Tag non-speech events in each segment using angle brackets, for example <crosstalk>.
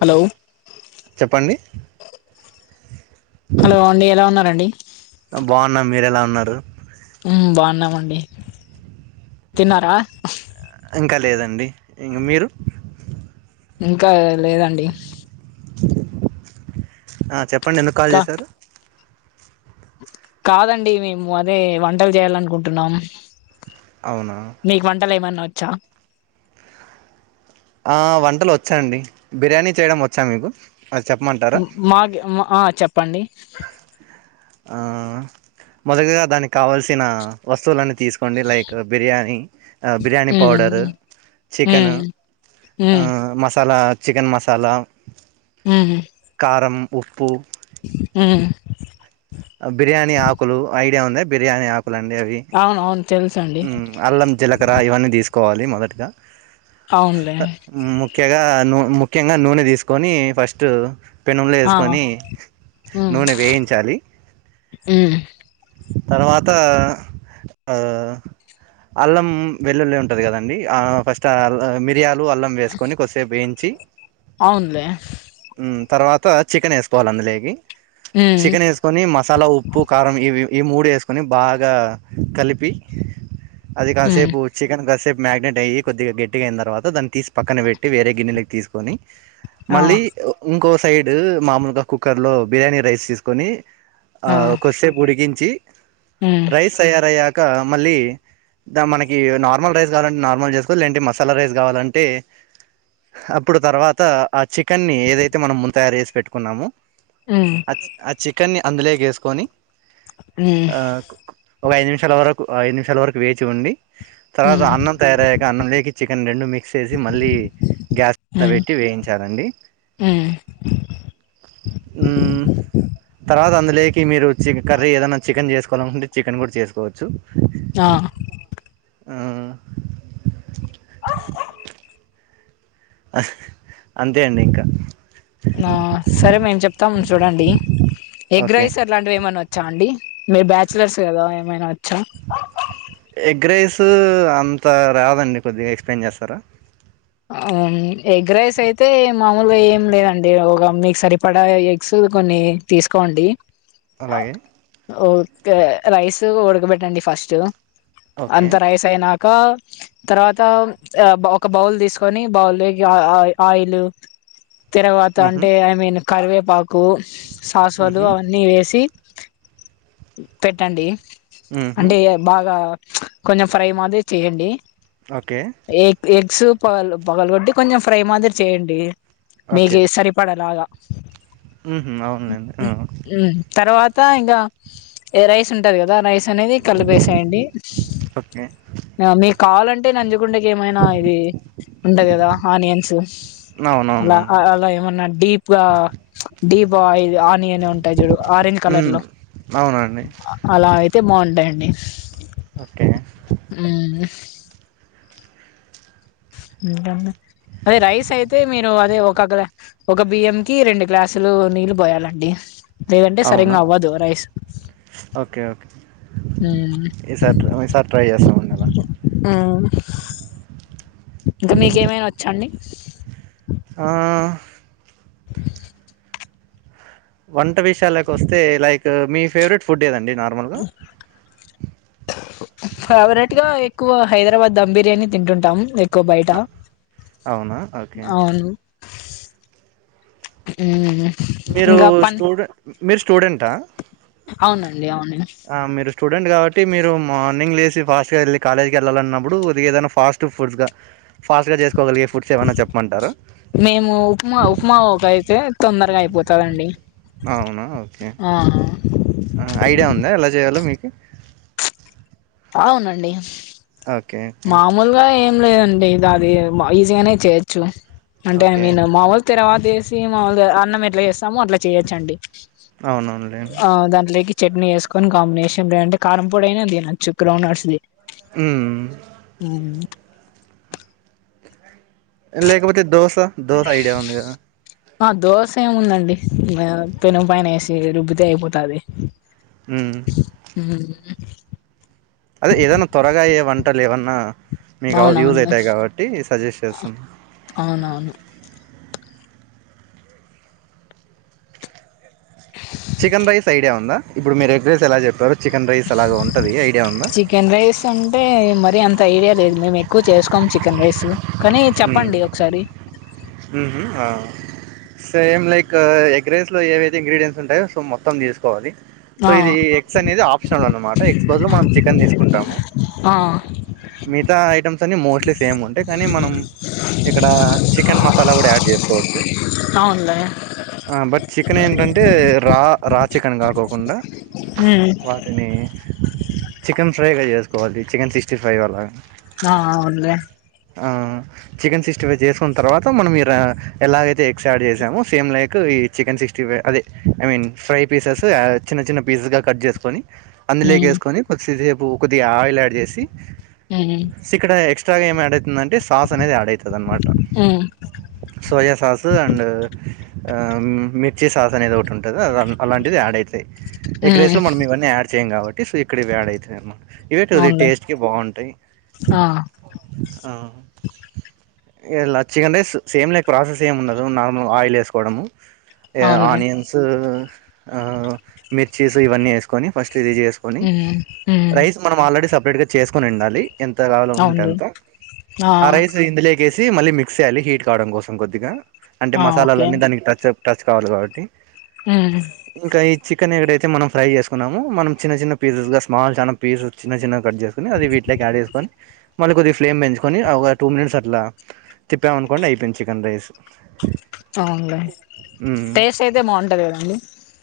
hello చెప్పండి hello అండి ఎలా ఉన్నారండి అ బావున్నాం మీరెలా ఉన్నారు ఉమ్ బావున్నామండి తిన్నారా ఇంకా లేదండి ఇంగ్ మీరు ఇంకా లేదండి ఆ చెప్పండి ఎందు కాల్ కా చేసారు కాదండి మేము అదే వంటల్ జేయాలనుకుంటున్నాం అవునా నీక్ వంటలేమన్నా ఓచ్చా ఆ వంటలోచ్చాండి బిర్యానీ చేయడం ఓచ్చా మీకు అ చెప్మంట ఉం మాకి ఆ చెప్పండి ఆ మాదేగ్గ దానికి కావాల్సిన వస్తువులన్ని తీసుకోండి లైక్ బిర్యానీ అ బిర్యానీ మ్మ్ పౌడరు చికెను మ్మ్ ఆ మ్మ్ మసాల చికెన్ మసాలా ఉహూ కారం ఉప్పు ఉహ్ బిర్యానీ ఆకులు ఐడియా ఉందా బిర్యానీ ఆకులండి అవి అవును అవును తెలుసండి ఉ అల్లం జీలకర ఇవన్నీ తీస్కోవాలి మొదటగా అవునులే ముఖ్యగా నూ ముఖ్యంగా నూనె తీస్కొని ఫస్టూ పెనుంళ్లే ఆ ఎస్కొని నూనె వేయించాలి ఉ తర్వాత ఉ అల్లం వెల్లుల్లుంటది కదండి ఆ ఫస్ట్ మిర్యాలు అల్లం వేస్కొని కొద్దిసేపు వేయించి అవునులే తర్వాత చికెనేస్కోవాలి అందులోకి మ్మ్ చికెనేస్ కొని మసాలా ఉప్పు కారం ఇవి ఈ మూడేస్కొని బాగా కలిపి అది మ్మ్ కాసేపు చికెన్ కాసేపు మ్యాగ్నేట్ అయ్యి కొద్దిగా గట్టిగైన తర్వాత దాన్ని తీసి పక్కన పెట్టి వేరే గిన్నెలోకి తీస్కొని ఆ మళ్ళీ ఇంకో సైడ్ మామూల్గా కుక్కర్లో బిర్యానీ రైస్ తీస్కొని ఆ కొదిసేపు ఉడికించి మ్మ్ రైస్ తయారయ్యాక మళ్ళీ ద మనకి నార్మల్ రైస్ కావాలంటే నార్మల్ చేస్కోవాలి లేదంటే మసాలా రైస్ కావాలంటే అప్పుడు తర్వాత ఆ చికెన్ని ఏదైతే మనం ముందు తయారు చేసి పెట్టుకున్నామో ఉ ఆ ఆ చికెన్ని అందులో ఏస్కొని మ్మ్ ఆ ఒక ఐదు నిమిషాల వరకు ఐదు నిమిషాల వరకు వేచి ఉండి తర్వాత మ్మ్ అన్నం తయారయ్యాక అన్నం లోకి చికెన్ రెండు మిక్స్ చేసి మళ్ళీ గ్యాస్ పైనవేట్టి వేయించాలండి ఉ హూ తర్వాత అందులోకి మీరు చి కర్రీ ఏదన్నా చికెన్ చేస్కోవాలనుకుంటే చికెన్ కూడా చేస్కోవచ్చు ఆ ఉ అంతే అండి ఇంకా ఆ సరే మేము చెప్తాం చూడండి ఎగ్ ఓకే రైస్ అ అట్లాంటివేమనా వచ్చా అండి మీరు బ్యాచలర్స్ కదా ఏమైనా ఒచ్చా ఎగ్ రైసూ అంత రాదండి కొద్దిగా ఎక్స్ప్లెయిన్ చేస్తరా ఎగ్ రైసైతే మామూలుగా ఏం లేదండి ఒక మీకు సరిపడా ఎగ్స్ కొన్నీ తీస్కోండి అలాగే ఓగ రైసూ ఉడ్కబెట్టండి ఫస్టు ఓకే అంత రైస్ అయ్నాక తర్వాత ఒక బౌల్ తీస్కో కోని బౌల్లో ‌ఆ‌ ఆ ఆయిల్ తర్వాత ఊహు అంటే ఐ మీన్ కర్వేపాకు సాస్వలు ఊహు అవన్నీ వేసి పెట్టండి ఊహు అంటే బాగా కొంచెం ఫ్రై మాదిరి చేయండి ఓకే ఎగ్ ఎగ్స్ పగల్ పగలగొట్టి కొంచెం ఫ్రై మాదిరి చేయండి మీగి సరిపడేలాగా ఉహు అవును లేండి మ్మ్ తర్వాత ఇంగ రైస్ ఉంటది కదా రైస్ అనేది కలిపేసాయండి ఓకే ఆ మీకు కావాలంటే నంజుకుండేకి ఏమైనా ఇది <unintelligible> ఉండ గదా ఆనియన్స్ అలా అవునవునండి అలా ఏమన్నా డీప్ గ డిప్ ఆయి ఆనియనే ఉంటాయి చూడు ఆరెంజ్ కలర్ ఊమ్ లో అవునండి అలా అయితే బాగుంటాయి అండీ ఓకే ఉం ఇంకా అండి అదే రైస్ అయితే మీరు అదే ఒక ఒక బియ్యం కి రెండు గ్లాసులు నీళ్ళు పోయాలండి లేదంటే సరింగ అవునా అవ్వదు రైస్ ఓకే ఓకే ఈ సార్ ఈ సార్ ట్రై చేస్తా ఉం ఇంకా మీకేమైనా వొచ్చా అండీ ఆ వంట విషయాలకు వొస్తే లైక్ మీ ఫేవరెట్ ఫుడ్ ఏదండి నాక్ ఫేవరెట్ గా ఎక్కువ హైదరాబాద్ ధమ్ బిర్యానీ తింటుంటాం బయట అవునా ఓకే అవును ఉం మీరు స్టూడె మీరు స్టూడెంటా అవునండి అవును ఆ మీరు స్టూడెంట్ కాబట్టి మీరు మార్నింగ్ లేసి ఫాస్ట్గా వెళ్ళి కాలేజీకి వెళ్ళాలన్నప్పుడు ఉదిగేదైనా ఫాస్ట్ ఫుడ్స్గా ఫాస్ట్ గా చేసుకోగలిగే ఫుడ్స్ ఏమైన చెప్పమంటారా మేము ఉప్మా ఉప్మా ఒక అయితే తొందరగా అయిపోతది అండీ అవునా ఓకే ఐడియా ఉందా ఎలా చేయాలో మీకు అవును అండీ ఓకే ఓకే ముూల్ గా ఏం లేదండి ఇది అది ఈజీగానే చేయొచ్చు అంటే ఐ ఓకే మీన్ మావల్ తిర్వాత వేసి మామల్గా అన్నం ఎట్లా చేస్తామో అట్లా చేయొచ్చు అండీ అవునవునులేండి ఆ దాంట్లోకి చట్నీ వేసుకొని కాంబినేషన్ లే అంటే కారం పొడి అయినా తినొచ్చు గ్రౌండ్నట్స్ ధి ఉం ఉం లేకపోతే దోశ దోశ ఐడియా ఉంది కదా ఆ దోశ ఏముందండి పెన్నం పైన వేసి రుబ్బితే అయిపోతాది ఉం ఉం అదే ఏదన్నా త్వరగా ఆయె వంటలు ఏవన్నా మీకు అవ్ యూజ్ అవునవును అవుతాయి కాబట్టి సజెస్ట్ చేస్తున్నాను అవునవును చికెన్ రైస్ ఐడియా ఉందా ఇప్పుడు మీరు ఎగ్ రైస్ ఎలా చెప్పారో చికెన్ రైస్ అలాగా ఉంటది ఐడియా ఉందా చికెన్ రైస్ అంటే మరి అంత ఐడియా లేదు మేము ఎక్కువ చేసుకోము చికెన్ రైసు కానీ చెప్పండి ఒకసారి ఉహు ఆ సేమ్ లైక్ ఎగ్రైస్ లో ఏవైతే ఇంగ్రీడియయంన్ట్స్ ఉంటాయో సో మొత్తం తీసుకోవాలి సో ఆ ఇది ఎగ్స్ అనేది ఆప్షనల్ అనమాట ఎగ్స్ బదులు మనం చికెన్ తీసుకుంటాము ఆ మిగతా ఐటమ్స్ అన్ని మోస్ట్లీ సేమ్ ఉంటాయి కానీ మనం ఇక్కడ చికెన్ మసాలా గుడా యాడ్ చేసుకోవచ్చు అవునులే ఆ బట్ చికెన్ ఏంటంట్ అంటే రా రా చికెన్ కాకోకుండా మ్మ్ వాటిని చికెన్ ఫ్రైగా చేసుకోవాలి చికెన్ సిక్స్టీ ఫ్రైవ్ అలాగ ఆ అవునులే ఆ చికెన్ సిక్స్టీ ఫైవ్ చేసుకున్న తర్వాత మనం మీరు ఎలాగైతే ఎగ్స్ యాడ్ చేసామో సేమ్ లైక్ ఈ చికెన్ సిక్స్టీ ఫైవ్ అదే ఐ మీన్ ఫ్రై పీసెస్ యావ్ చిన్న చిన్న పీసెస్ గా కట్ చేసుకొని అందులేకి ఉమ్ వేసుకొని కొద్దిసేపు కొద్దిగా ఆయిల్ యాడ్ చేసి అవున స్ ఇక్కడ ఎక్స్ స్ట్రా గా ఏం యాడ్ అవుతుందంటే సాస్ అనేది యాడ్ అయితాది అనమాట ఉమ్ సోయా సాస్ అండ్ మిర్చి సాస్ అనేది ఒకటి ఉంటాది అ అలాంటిది యాడ్ అయితుంది ఎగ్ రైస్ ఉమ్ లో మనం ఇవన్నీ యాడ్ చేయాము కాబట్టి సో ఇక్కడ ఇవి యాడ్ అవుతాయి అమ్మా ఇవే టొది అవునులే టేస్ట్ కి బాగుంటాయి ఆ ఆ లచ్చకుంటే సేమ్ లేక ప్రాసెస్ ఏం ఉండదు నార్మల్ ఆయిల్ వేసుకోవడము ఇగ అవునులే ఆనియన్స్ ఆ మిర్చీస్ ఇవన్నీ వేసుకొని ఫస్ట్ ఇది చేసు కొని ఉమ్ ఉమ్ రైస్ మనం ఆల్రెడీ సపరేట్ గా చేసుకొని ఉండాలి ఎంత కావాలో అంటే అవునులే అంత ఆ రైస్ ఇందులేకేసి మళ్ళీ మిక్స్ చేయాలి హీట్ కావడం కోసం కొద్దిగా అంటే ఆ ఓకే మసాలాలన్నీ దానికి టచ్ అప్ టచ్ కావాలే కాబట్టి మ్మ్ ఇంకా ఈ చికెన్ ఎక్కడైతే మనం ఫ్రై చేసుకున్నాము మనం చిన్న చిన్న పీసెస్ గా స్మాల్ చాన పీసెస్ చిన్న చిన్నగా కట్ చేసుకుని అది వీటిలోకి యాడ్ చేసుకొని మళ్ళ కొద్దిగా ఫ్లేమ్ పెంచుకొని ఒక టూ మినిట్స్ అట్లా తిప్పాము అనుకోండి అయిపోయింది చికెన్ రైస్ అవునులే మ్మ్ టేస్ట్ అయితే బాగుంటాది కదండి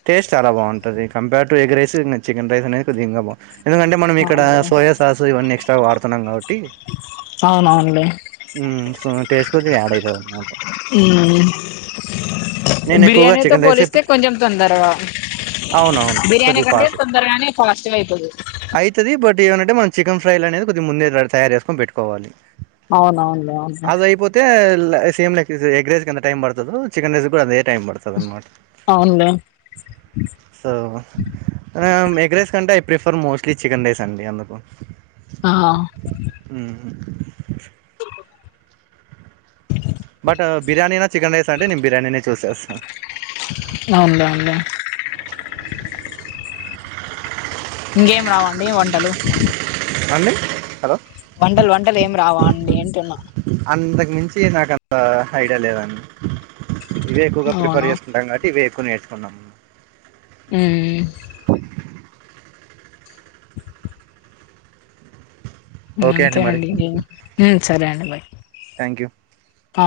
టేస్ట్ చాలా బాగుంటాది కంపేర్ టు ఎగ్ రైస్ ఇంకా చికెన్ రైస్ అనేది కొద్దిగా ఇంగా బా ఎందుకంటే మనం ఇక్కడ అవునులే సోయా సాస్ ఇవన్నీ ఎక్స్ స్ట్రా గా వాడుతున్నాం కాబట్టి అవునవునులే మ్మ్ సో టేస్ట్ కొద్దిగా యాడ్ అయితాది అనమాట ఉను నేను ఎక్కువగా బిర్యానీతో చికెన్ రైసే పోలిస్తే కొంచెం తొందరగా అవునవును బిర్యానీ కొద్దిగా కంటే తొందరగానే ఫాస్ట్ గా అయిపోతాది అయితాది బట్ ఏమనంటే మనం చికెన్ ఫ్రైలు అనేది కొద్దిగా ముందే తయారు చేసుకొని పెట్టుకోవాలి అవునవునులే అవునులే అయితే సేమ్ లైక్ ఎగ్ రైస్ కి ఎంత టైమ్ పడుతాదో చికన్ రైస్ కూడా అదే టైమ్ పడుతు తాది అనమాట అవునులే సో ఆ ఎగ్ రైస్ కంటే I prefer mostly chicken rice అండి అందుకు ఆహవ్ ఉహు బట్ బిర్యానీనా చికెన్ రైస్ అంటే నేన్ బిర్యానీనే చూజ్ చూస్తా మళ్ళా ఉండే ఇంగేం రావండి వంటలు అండి హలో వంటల్ వంటలు ఏం రావ అండి అంటున్న అంతకు మించి నాకు అంత ఐడియా లేదండి ఇవే ఎక్కువగా అవునా ప్రిఫర్ చేసుకుంటాం కాబట్టి ఇవే ఎక్కువ నేర్చుకున్నాము ఉమ్ ఓకే అంతే మరి అండి సరే అండి బయ్ థ్యాంక్యూ ఆ